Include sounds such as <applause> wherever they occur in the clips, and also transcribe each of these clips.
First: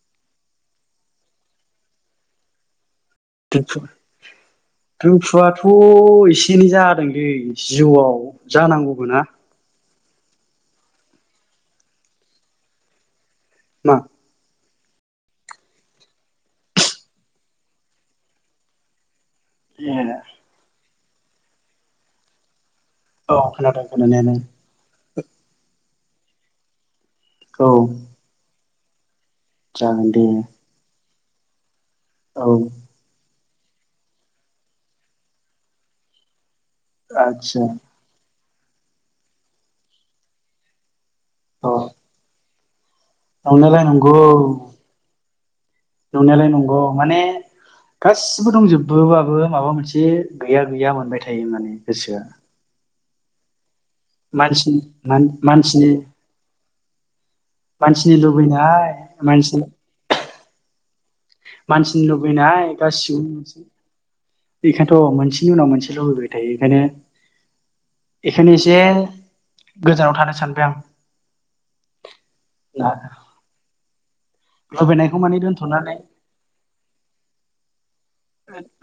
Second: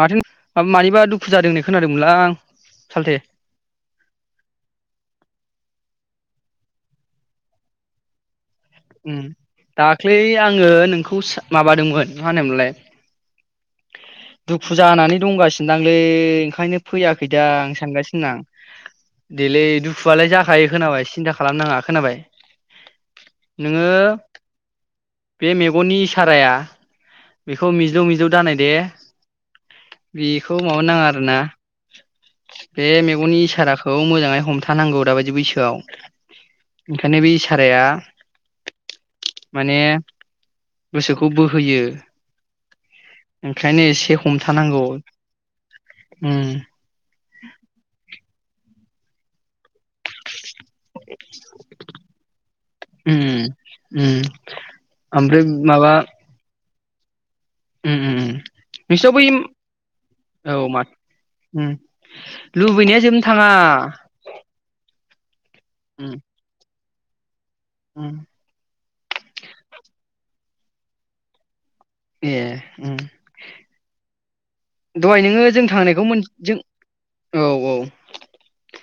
माथो मानिबा दुखु जादों होनना खोनादोंमोनलां सालथि <unintelligible> दुखुआथ' एसे एनै जादोंलै जिउआव जानांगौ उ दाख्लि आङो नोंखौसो माबादोंमोन मा होनो मोनलाय मा दुखु जानानै दंगासिनो दांलै ओंखायनो फैयाखैदां आं सानगासिनोदं। देलै ए दुखुआलाय जाखायो खोनाबाय सिन्था खालामनाङा खोनाबाय। औ खोनादों नोङो खोनानायालाय बे मेगननि साराया औ बेखौ मिज्लौ मिज्लौ दानाय दे जागोन दे बेखौ माबा नाङा आरोना। औ। बे मेगननि इसाराखौ मोजाङै हमथानांगौ दाबायदि बैसोआव। ओंखायनो बे आदसा इसाराया माने गोसोखौ औ बोहोयो। ओंखायनो नंनायालाय एसे नंगौ हमथानांगौ। उम नंनायालाय नंगौ माने गासिबो दंजोबोबाबो माबा मोनसे गैया गैया मोनबाय थायो माने गोसोआ। उम उम मानसिनि ओमफ्राय मान-मानसिनि माबा उम उम मानसिनि लुबैनाय नोंसिनाव बै मानसिनि औ माथ उम मानसिनि लुबैनाय लुबैनाया गासिबो जोबनो थाङा। मोनसे बेखायनोथ' मोनसेनि उनाव मोनसे उम लुबैबाय थायो एखायनो उम एखायनो एसे गोजानाव थानो सानबाय आं। ए उम आं लुबैनायखौ दहाय माने नोङो जों दोनथ'नानै थांनायखौ मोन जों औ औ।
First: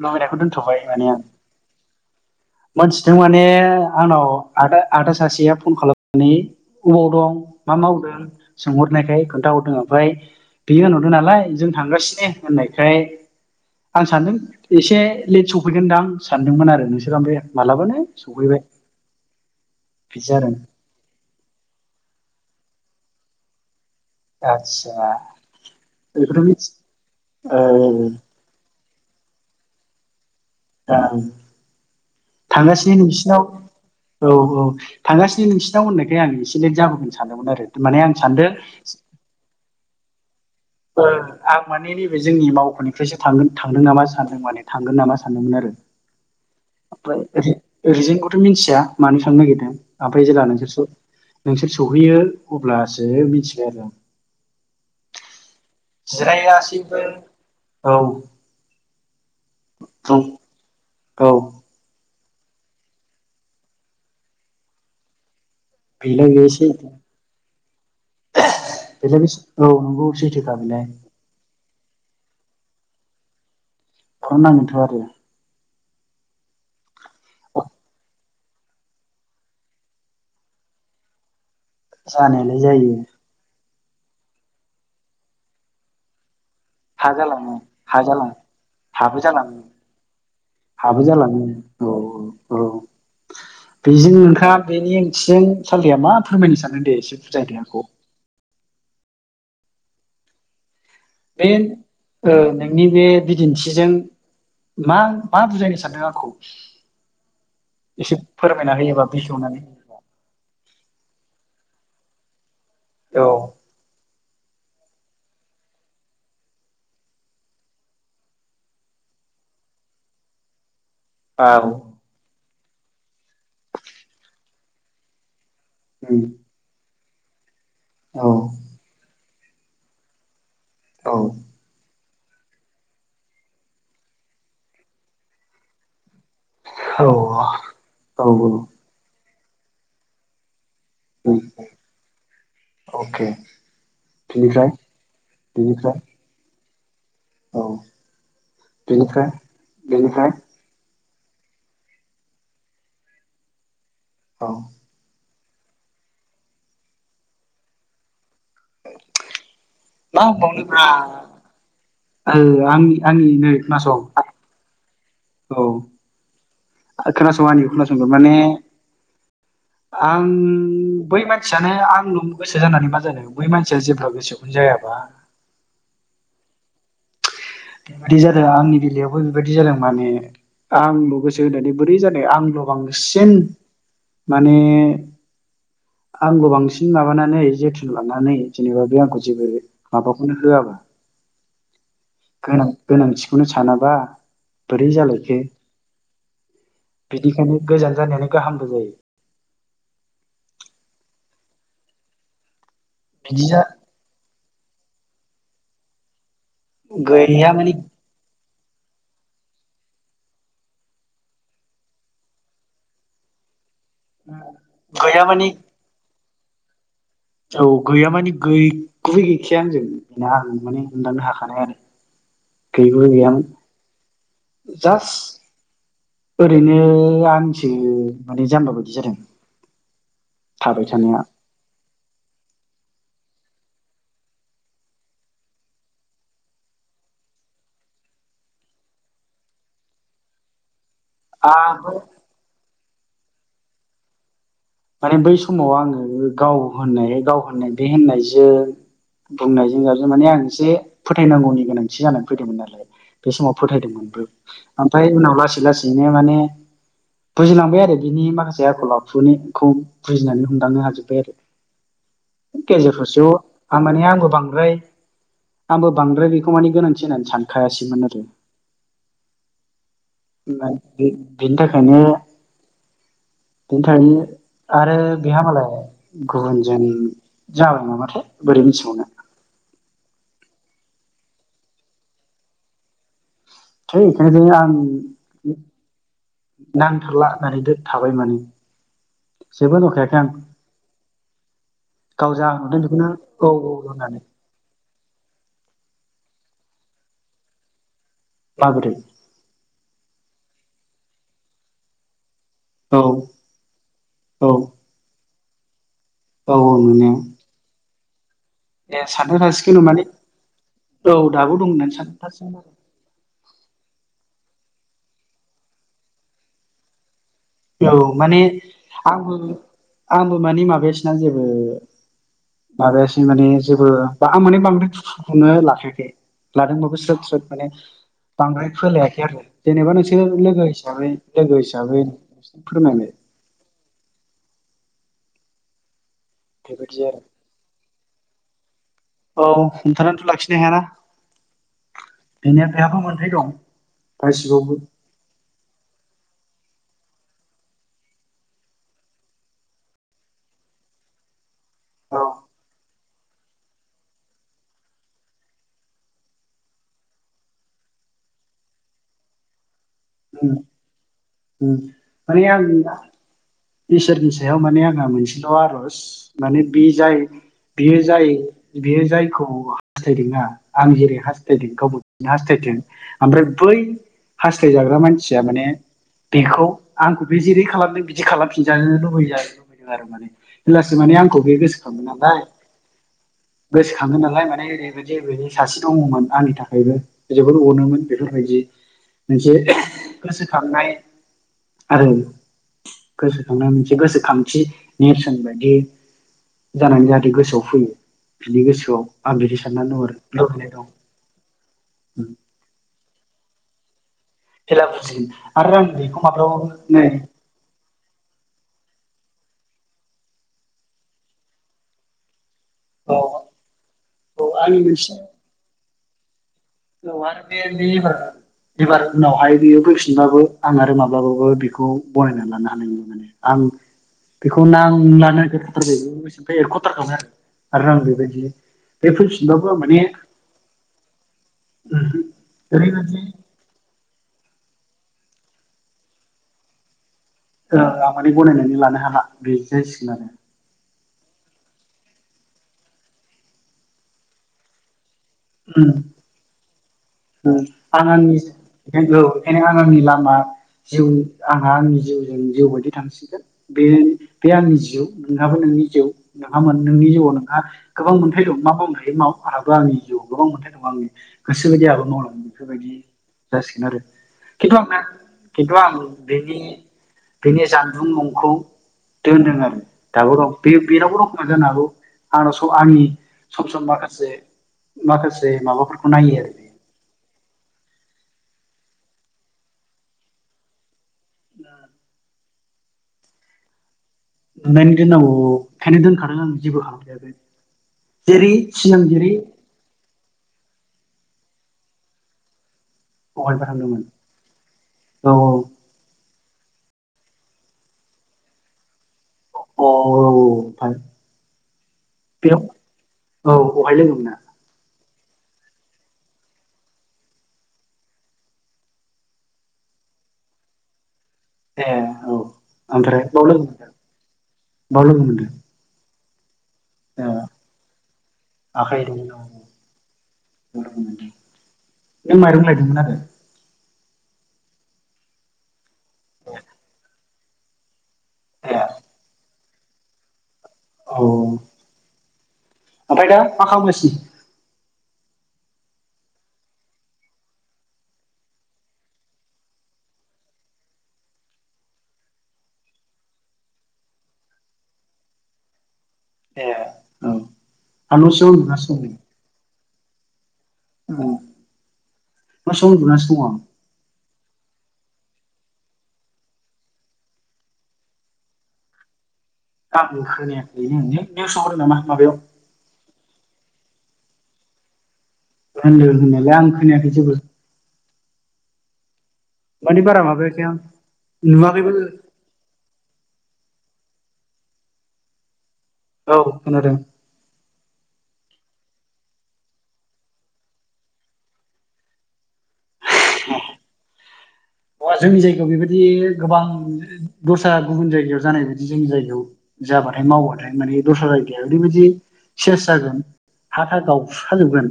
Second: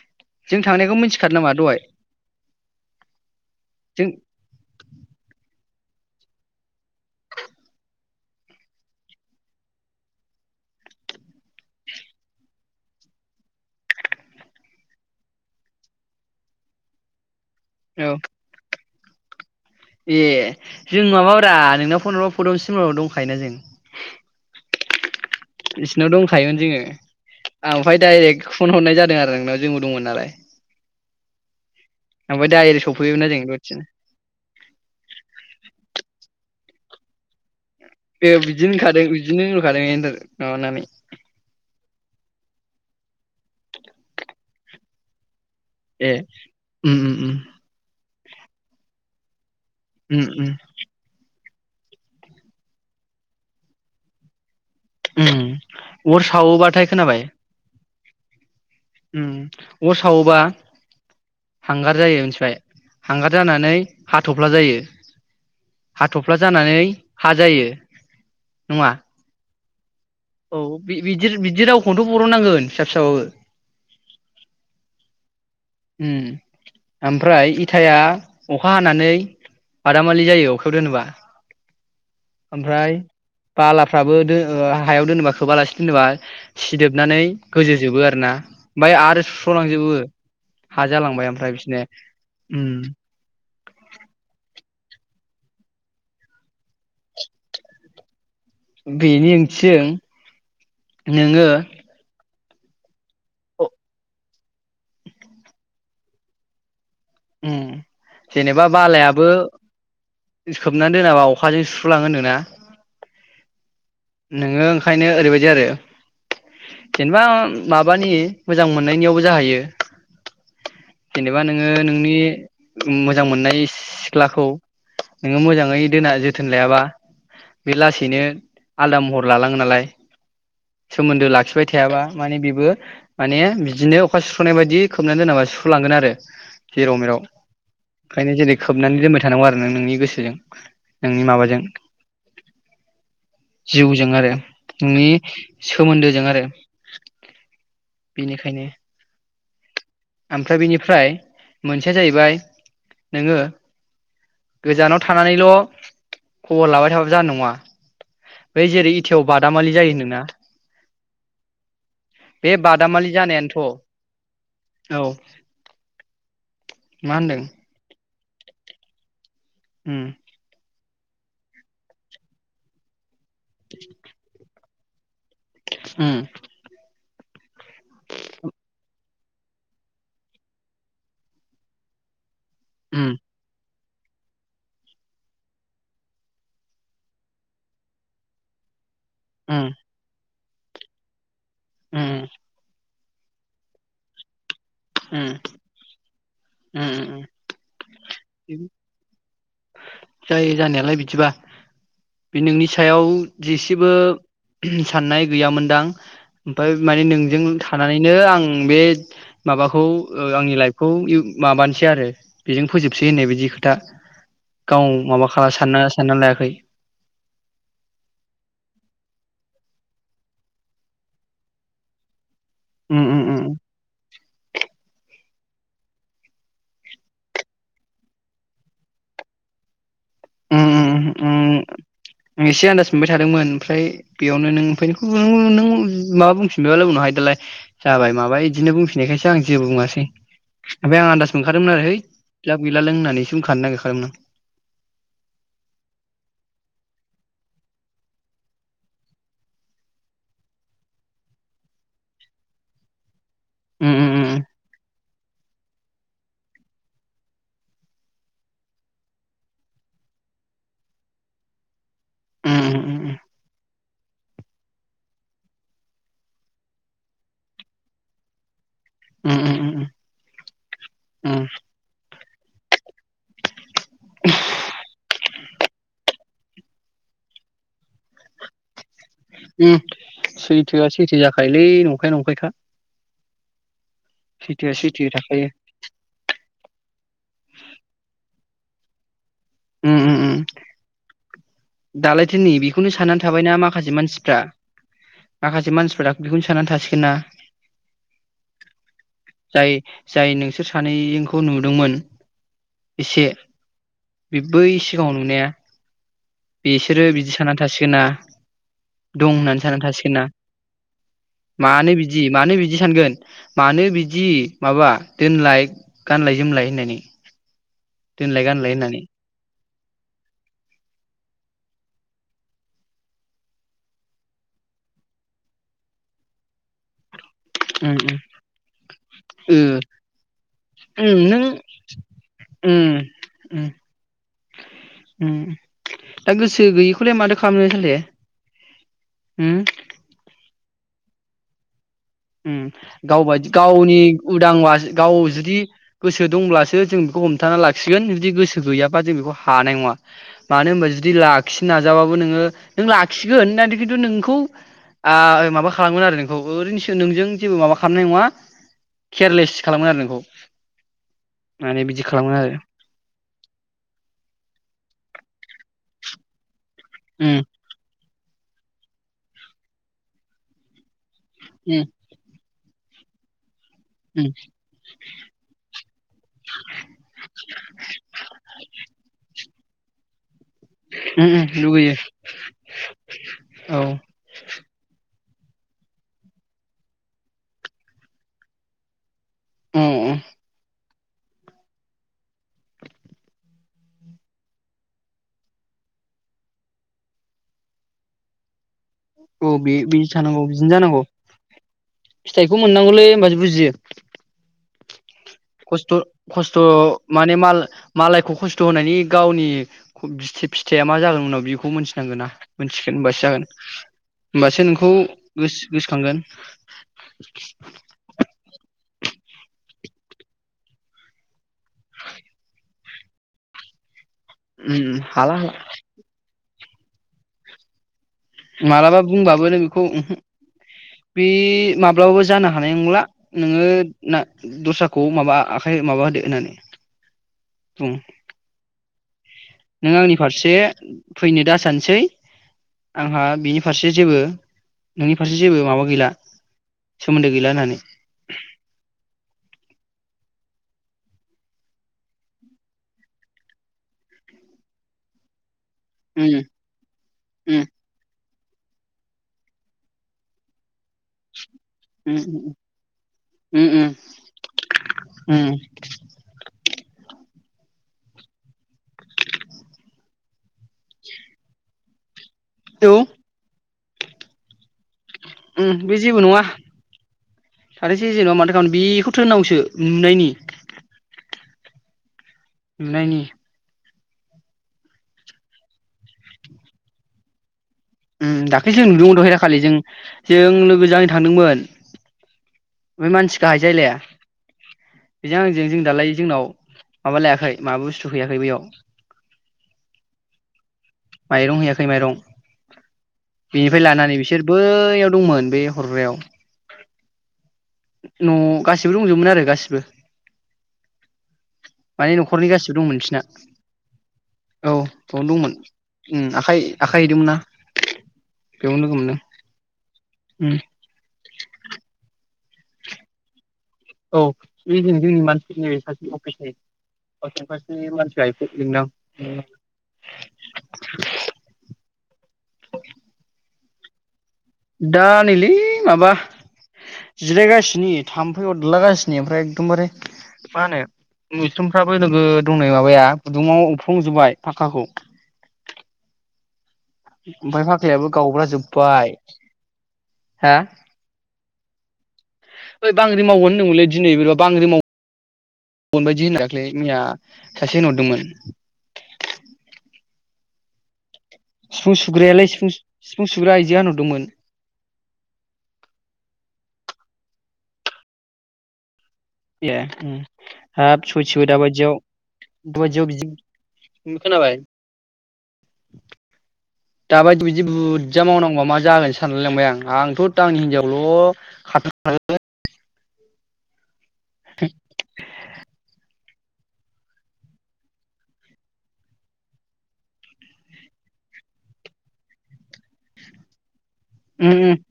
लुबैनायखौ जों दोनथ'बाय थांनायखौ माने आं मिथिखादों नामा दहाय मोनथिदों माने जों आंनाव आदा आदा सासेया फन खालामनानै अबाव दं मा मावदों सोंहरनायखाय खोन्थाहरदों ओमफाय बियोहोनहरदों नालाय जों थांगासिनो होननायखाय आं सानदों एसे लेट सौफैगोनदांं सानदोंमोन आरो नोंसोरा ओमफाय मालाबानो औ सौफैबाय। ए जों माबाब्रा नोंनाव फन हरबा फद'सि मोन्नाव दंखायोना जों। आदसा इसिनाव बेखौथ' दंखायोमोन मिथि जोङो ओ आमफाय दाइरेक्ट फन हरनाय जादों आरो नोंनाव जोंबो दंमोन नालाय। ओं ओमफाय दाइरेक्ट थांगासिनो सौफैबायबोना जों नोंसिनाव गुवाटियाव। औ औ थांगासिनो नोंसिनाव होननायखाय आं एसे लेट जाबोगोन सानदोंमोन आरो माने आं ए सानदों बिदिनो होनखादों बिदिनो होनहरखादों एनदोर माबानानै। ओ आं माने जोंनि मावख'निफ्रायसो थांगोन थांदों नामा सानदों माने थांगोन नामा सानदोंमोन आरो। ए उम उम उम ओमफाय रिजोनखौथ' मिनथिया मानो थांनो नागिरदों? उम ओमफ्राय जेला उम नोंसोर सो नोंसोर सौहैयो अब्लासो मिथिबाय आरोना। उम अर सावोबाथाय जिरायासैबो खोनाबाय। औ। उम अर बुं सावोबा औ हांगार जायो मिथिबाय हांगार जानानै हाथ'फ्ला जायो। बेलाय हाथ'फ्ला बे जानानै सैथो हा जायो नङा? जाबिज औ नंगौ अबसे। औ बि-बिदि बिदि रावखौनोथ' बर'ननांगोन फिसा फिसाबाबो। बर'ननांगोनथ' आरो। उम ओमफ्राय इथाया अखा हानानै बादामालि जायो अखायाव दोनोबा जानायालाय जायो ओमफ्राय बालाफ्राबो दो हायाव दोनोबा खोबालासि दोनोबा हा सिदोबनानै जालाङो हा गोजोजोबो आरोना जालाङो ओमफाय हाबो आरो जालाङो सुस्र'लांजोबो। हा हाबो जालांबाय जालांङो ओमफ्राय बिसोरनो औ औ उम औ बेजों नोंथाङा बेनि ओंथिजों सालथेया मा फोरमायनो सानदों दे एसे बुजायदो आंखौ। बेनि ओंथिजों नोङो बे ओ नोंनि बे बिदिन्थिजों मा मा बुजायनो सानदों आंखौ? उम एसे जेनेबा फोरमायना होयोबा बालायाबो बेखेवनानै खोबनानै दोनाबा अखाजों सुस्र'लाङो होनदोना? औ। नोङो ओंखायनो ओरैबायदि आरो जेनबा माबानि मोजां मोननायनियावबो जाहैयो। जेनेबा औ नोङो नोंनि मोजां मोननाय सिख्लाखौ नोङो मोजाङै दोना उम जोथोन लायाबा बे लासैनो औ आलदा महर लालाङो नालाय। औ सोमोन्दो लाखिबाय थायाबा माने बेबो माने बिदिनो अखा सुस्र'नाय बायदि खोबनानै दोनाबा सुस्र'लांगोन आरो। जेराव औ मेराव। औ ओंखायनो जेरै खोबनानै दोनबाय थानांगौ आरो नों नोंनि गोसोजों। नोंनि उम माबाजों। अके जिउजों आरो बिनिफ्राय नोंनि बिनिफ्राय सोमोन्दोजों आरो। औ। बिनिखायनो बिनिफ्राय बेनिफ्राय आम फ्राय बेनिफ्राय मोनसेया जाहैबाय नोङो औ गोजानाव थानानैल' खबर लाबाय थाबा जानाय नङा। बै जेरै इथायाव बादामालि जायो नो मा होनबावनो ब्रा ओ बे आंनि बादामालि आंनि नै जानायानोथ' खोनासं औ औ मा होनदों खोनासंं आंनिखौ खोनासंग्रो माने उम आं बै मानसियानो आंल' गोसो जानानै मा जानो? बै मानसिया जेब्ला गोसोखौनो जायाबा। उम बिदि जादो आंनि बेलायावबो बेबायदि जादों माने, आंल' गोसो होनानै बोरै जानो? आं ल' उम बांसिन माने आंल' बांसिन माबानानै जोथोन लानानै जेनेबा बे आंखौ जेबो उम माबाखौनो होआबा उम गोनां गोनांथिखौनो सानाबा बोरै उम उम जालायखो? उम बिनिखायनो गोजान जानायानो उम गाहामबो जायो। जायो जानायालाय बिदिबा। बे नोंनि सायाव बिदि जा दिसिबो साननाय गैयामोनदां ओमफाय माने नोंजों गैया माने थानानैनो आं बे माबाखौ ओ आंनि लाइफखौ इउ माबानोसै आरो बेजों फोजोबसै होननाय बायदि खोथा। गाव गैया माबा माने खाला सानना सानना लायाखै। औ गैया माने गैगुबै गैखाया आंजों ना आं माने हमदांनो हाखानाय आरो। उम गैगुबै उम गैयामोन जास ओरैनो आंसो माने जाम्बा बायदि जादों। उम थाबाय उम उम थानाया उम एसे आन्दाज मोनबाय थादोंमोन ओमफ्राय बेयावनो नों ओमफाय <unintelligible> नों माबा बुंफिनबायबालाय उनावहाय दालाय जाबाय माबाय इदिनो बुंफिनायखायसो आं जेबो बुङासै। ओमफाय आं आनदास मोनखादोंमोन आरो आंबो हैै लाब गैला नों होननानैसो बुंखानो नागिरखादोंमोन आं। माने बै समाव आङो गाव होन्नाय गाव होननाय बे होननायजों बुंनायजों जाबजो माने आं एसे फोथायनांगौनि गोनांथि जानानै फैदोंमोन आरो बे समाव फोथायदोंमोनबो आं ओमफाय उनाव लासै लासै बिदिनो माने बुजिलांबाय आरो बिनि माखासे आखल आखुनि खौ बुजिनानै हमदांनो हाजोब्बाय आरो उम उम उम गेजेर ससेआव आ माने आंबो बांद्राय आंबो बांद्राय बेखौ माने गोनांथि होननानै सानखायासैमोन आरो ओम ओम ओम ओमफाय बे बेनि थाखायनो बेनि थाखायनो आरो बेहा मालाय गुबुनजों जाबाय नामाथाय बोरै मिथिबावनो ओम सैथोआ सैथो जाखायोलै नंखाया नंखायखा थै बेनिखायनो आं सैथोआ सैथो थाखायो नांथारला होननानै दो थाबाय माने जेबो होनहर खायाखै आं गाव दालायथो जा नै होनहरदों बेखौनो साननानै औ थाबायना माखासे होननानै मानसिफ्रा माखासे मानसिफोरा बेखौनो साननानै थासिगोन ना माबोरै जाय जाय नोंसोर सानैजोंखौ नुदोंमोन औ एसे बे औ बै सिगाङाव नुनाया औ औ बिसोरो नंनाया बिदि साननानै थासिगोना ए दं सानथाव होननानै सानना माने थासिगोन ना औ दाबो दं होननानै मानो सानथाव बिदि थासिगोन मानो बिदि सानगोन मानो बिदि माबा दोनलाय गानलाय जोमलाय होननानै औ माने दोनलाय गानलाय होननानै आंबो आंबो माने माबायासैना जेबो माबायासै माने जेबो बा आं माने बांद्राय दुखुखौनो लाखायाखै लादोंबाबो स्रोद स्रोद माने उम बांद्राय फोलायाखै आरो उम ओ जेनेबा नोंसोर लोगो हिसाबै लोगो हिसाबै नोंसोर ओम फोरमायबाय ओम ओम दा गोसो बेबायदि गैयिखौलाय आरो माथो खालामनो सालथे ओम थानानैथ' लाखिनो हायाना बेनिया ओम बेहाबो मोनथाय दं गावबायदि गावनि गासिबावबो उदांबासो गाव जुदि गोसो दंब्लासो जों बेखौ हमथाना लाखिगोन जुदि गोसो गैयाबा जों बेखौ हानाय नङा मानो होनबा जुदि लाखिनो औ नाजाबाबो नोङो नों लाखिगोन होन खिन्थु नोंखौ आ माबा खालामोन आरो नोंखौ ओरैनो नोंजों जेबो माबा खालामनाय नङा केयारलेस खालामगोन आरो नों ओम ओम खालामगोन माने आरो आंनिबा इसोरनि सायाव माने आंहा मोनसेल' आर'ज माने बे जाय उम बियो जाय बियो जायखौ हास्थायदोंना आं जेरै हास्थायदों उम गावबो हास्थायथों ओमफ्राय बै उम हास्थायजाग्रा मानसिया माने बेखौ आंखौ बे जेरै खालामदों बिदि खालामफिनजानो लुबै लुबैदों आरो माने अब्लासो माने उम आंखौ उम बे लुगैयो गोसोखाङो नालाय औ अ गोसोखाङो नालाय माने ओरैबायदि जे बिदि सासे दङमोन आंनि थाखायबो जोबोद अनोमोन बेफोरबायदि मोनसे अ गोसोखांनाय आरो गोसोखांनाय मोनसे गोसोखांथि नेरसोन बायदि जानानै जाहाथे गोसोआव फैयो बिनि गोसोआव आं औ बिदि बे साननानै दं आरो थानांगौ बिदिनो लुबैनाय दं जानांगौ फिथाइखौ मोननांगौलै होमबासो बुजियो <unintelligible> खस्थ' बेखौ खस्थ' माब्लाबाबो नै माने माल मालायखौ खस्थ' होनायनि गावनि ख' फिथाइ फिथाइया मा जागोन उनाव बेखौ मोनथिनांगोन ना मोनथिगोन औ होमबासो जागोन औ होमबासो आंनि नोंखौ मोनसे गोसो गोसोखांगोन <unintelligible> एबार उनावहाय बियो फैफिनबाबो आं आरो माब्लाबाबो बेखौ गनायनानै लानो हानाय नंला आं बेखौ उम नांला हाला <unintelligible> हाला गोसोनिफ्राय एरख'थारखाबाय आरो आरो आं बेबायदि मालाबा बे बुंबाबो नों फैफिनबाबो आं बेखौ माने ओहो बे माब्लाबाबो जानो हानाय नंला ओरैबायदि नोङो ना दस्राखौ माबा आखाइ माबा होदो होननानै ओ बुं आं माने गनायनानै लानो हाला। बे नों आंनि जासिगोन फारसे फैनो दा सानसै आंहा बिनि फारसे जेबो नोंनि फारसे जेबो माबा आरो गैला सोमोन्दो गैला होननानै। आं आंनि नंगौ एखायनो आं आंनि लामा जिउनि आंहा आंनि जिउजों जिउ बायदि थांसिगोन बे आंनि जिउ नोंहाबो नोंनि थिगौ उम नोंहा मोन नोंनि जिउआव नोंहा उम गोबां मोन्थाय दं मा मावनो हायो माव आंहाबो आंनि जिउ गोबां मोनथाय दङ आंनि गोसो बायदि आबाद उम मावलांगोन बेफोरबायदि उम जासिगोन उम आरो खिन्थु आंना किन्थु आं बेनि बेनि जानबुं नंखौ दोनदों आरो दाबो दं। बे बेनावबो दंखोमा जानो हागौ आंनाव उम औ आंनि सम सम माखासे माखासे ओम बे माबाफोरखौ जेबो नायो नङा आरो बे थाथोंसै जेनबा माथो खालामारोन बेखौथोनावगौसो नुनायनि उम नुनायनि नुनायनि दोननांगौ औ ओंखाइनोै दोनखादों आं जेबो खालामखायाखै। ओम जेरै दाख्लौ जों सिगां नुदोंमोन जेरै दहाय दाखालि जों जों लोगोजों आंजों थांदोंमोन। बे मानसि गाहाय बहायबा जायलाया थांदोंमोन औ बेजों आंजों जों दालाय जोंनाव माबा लायाखै माबा बुस्थु फैयाखै बेयाव औ औ ओमफ्राय माइरं हैयाखै माइरं बेयाव औ बिनिफ्राय बहाय लोगो लानानै मोना बिसोर बैयाव दंमोन बे हरग्रायाव। न' गासिबो दंजोबोमोन आरो गासिबो ए माने औ न'खरनि गासिबो दंमोन बिसिना ओमफ्राय बाव लोगो मोनदों औ बाव लोगो बेयावनो मोनदों दंमोन उम आखाइ-आखाइ ओ हैदोंमोन नना बेयावनो लोगो आखाइ मोनदों ओं नों माइरं लायदोंमोन आरो? औ बे जों जोंनि मानसिफोरनि सासे ए अफिसनि <unintelligible> <unintelligible> औ ओमफ्राय दा मा खालामगासि? दा नैलै माबा जिरायगासिनि थाम्फै अदलागासिनि ओमफ्राय एकदमबारे मा होनो मोस्रोमफ्राबो नोगोद दंनै माबाया गुदुङाव उफ्र्रंजोबबाय फाक्काखौ। एह ओमफ्राय फाक्कायाबो गावब्रा जोब्बाय। हा? औ न' सिङाव ओय बांग्रि उन्दुनासो मावगोन दङ होनदोंमोनलै दिनै बोरैबा बांग्रि माव गोनबायदि होनना दाख्लै मैया सासे होनहरदोंमोन। आंबो खोनायाखै <unintelligible> निउस आव होदो सिफुं नामा माबायाव सुग्रायालाय सिफुं सिफुं सुग्रा आइजो आ नुदोंमोन। होनदों होननायालाय आं खोनायाखै जेबो। ए माने बारा माबायाखै आं हाब सइथिबो दा नुवाखैबो बायदियाव <unintelligible> बिदि खोनाबाय औ खोनादों। दाबायदि बिदि बुर्जा मावनांगौआ मा जागोन सानलायलांबाय आं आंथ' आंनि हिनजावल' <unintelligible> <inaudible> अ जोंनि जायगायाव बेबायदि गोबां दस्रा गुबुन जायगायाव जानायबायायदि जोंनि जायगायाव जाबाथाय मावबाथाय माने दस्रा जायगाया ओरैबायदि सेस जागोन हा था गाव उम उम फुसाजोबगोन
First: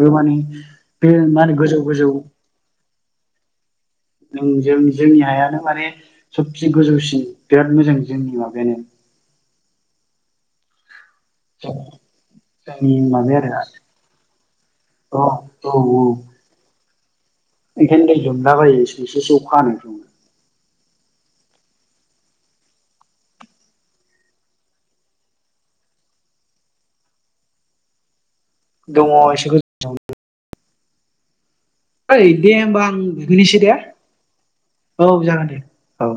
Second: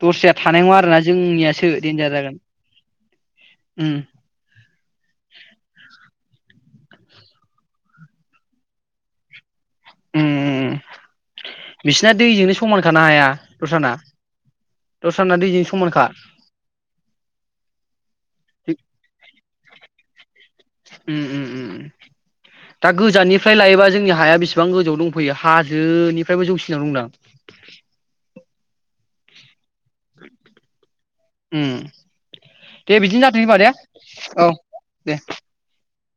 बे दस्राया माने थानाय नङा आरोना बे मा होनो जोंनियासो गोजौ गोजौ देन्जार जागोन उम। नों जों जोंनि हायानो माने सबसे गोजौसिन बिराद मोजां जोंनि माबायानो। उम उम उम बिसिना दैजोंनो समान जोंनि खानो हाया माबाया आरो दस्राना? अ दस्राना दैजों औ औ समानखा। ओंखायनो दै लोमला बायोसो एसे एसे अखा हानायफ्रावनो। उम उम उम उम। <inaudible> दा गोजाननिफ्राय लायोबा जोंनि हाया बेसेबां गोजौ दंफैयो हाजोनिफ्रायबो जौसिनाव दंदां? दङ एसे <unintelligible> उम ओइ दे होमबा आं बिदिनो जाथों होनबा दुगैनोसै दे औ औ जागोन दे। औ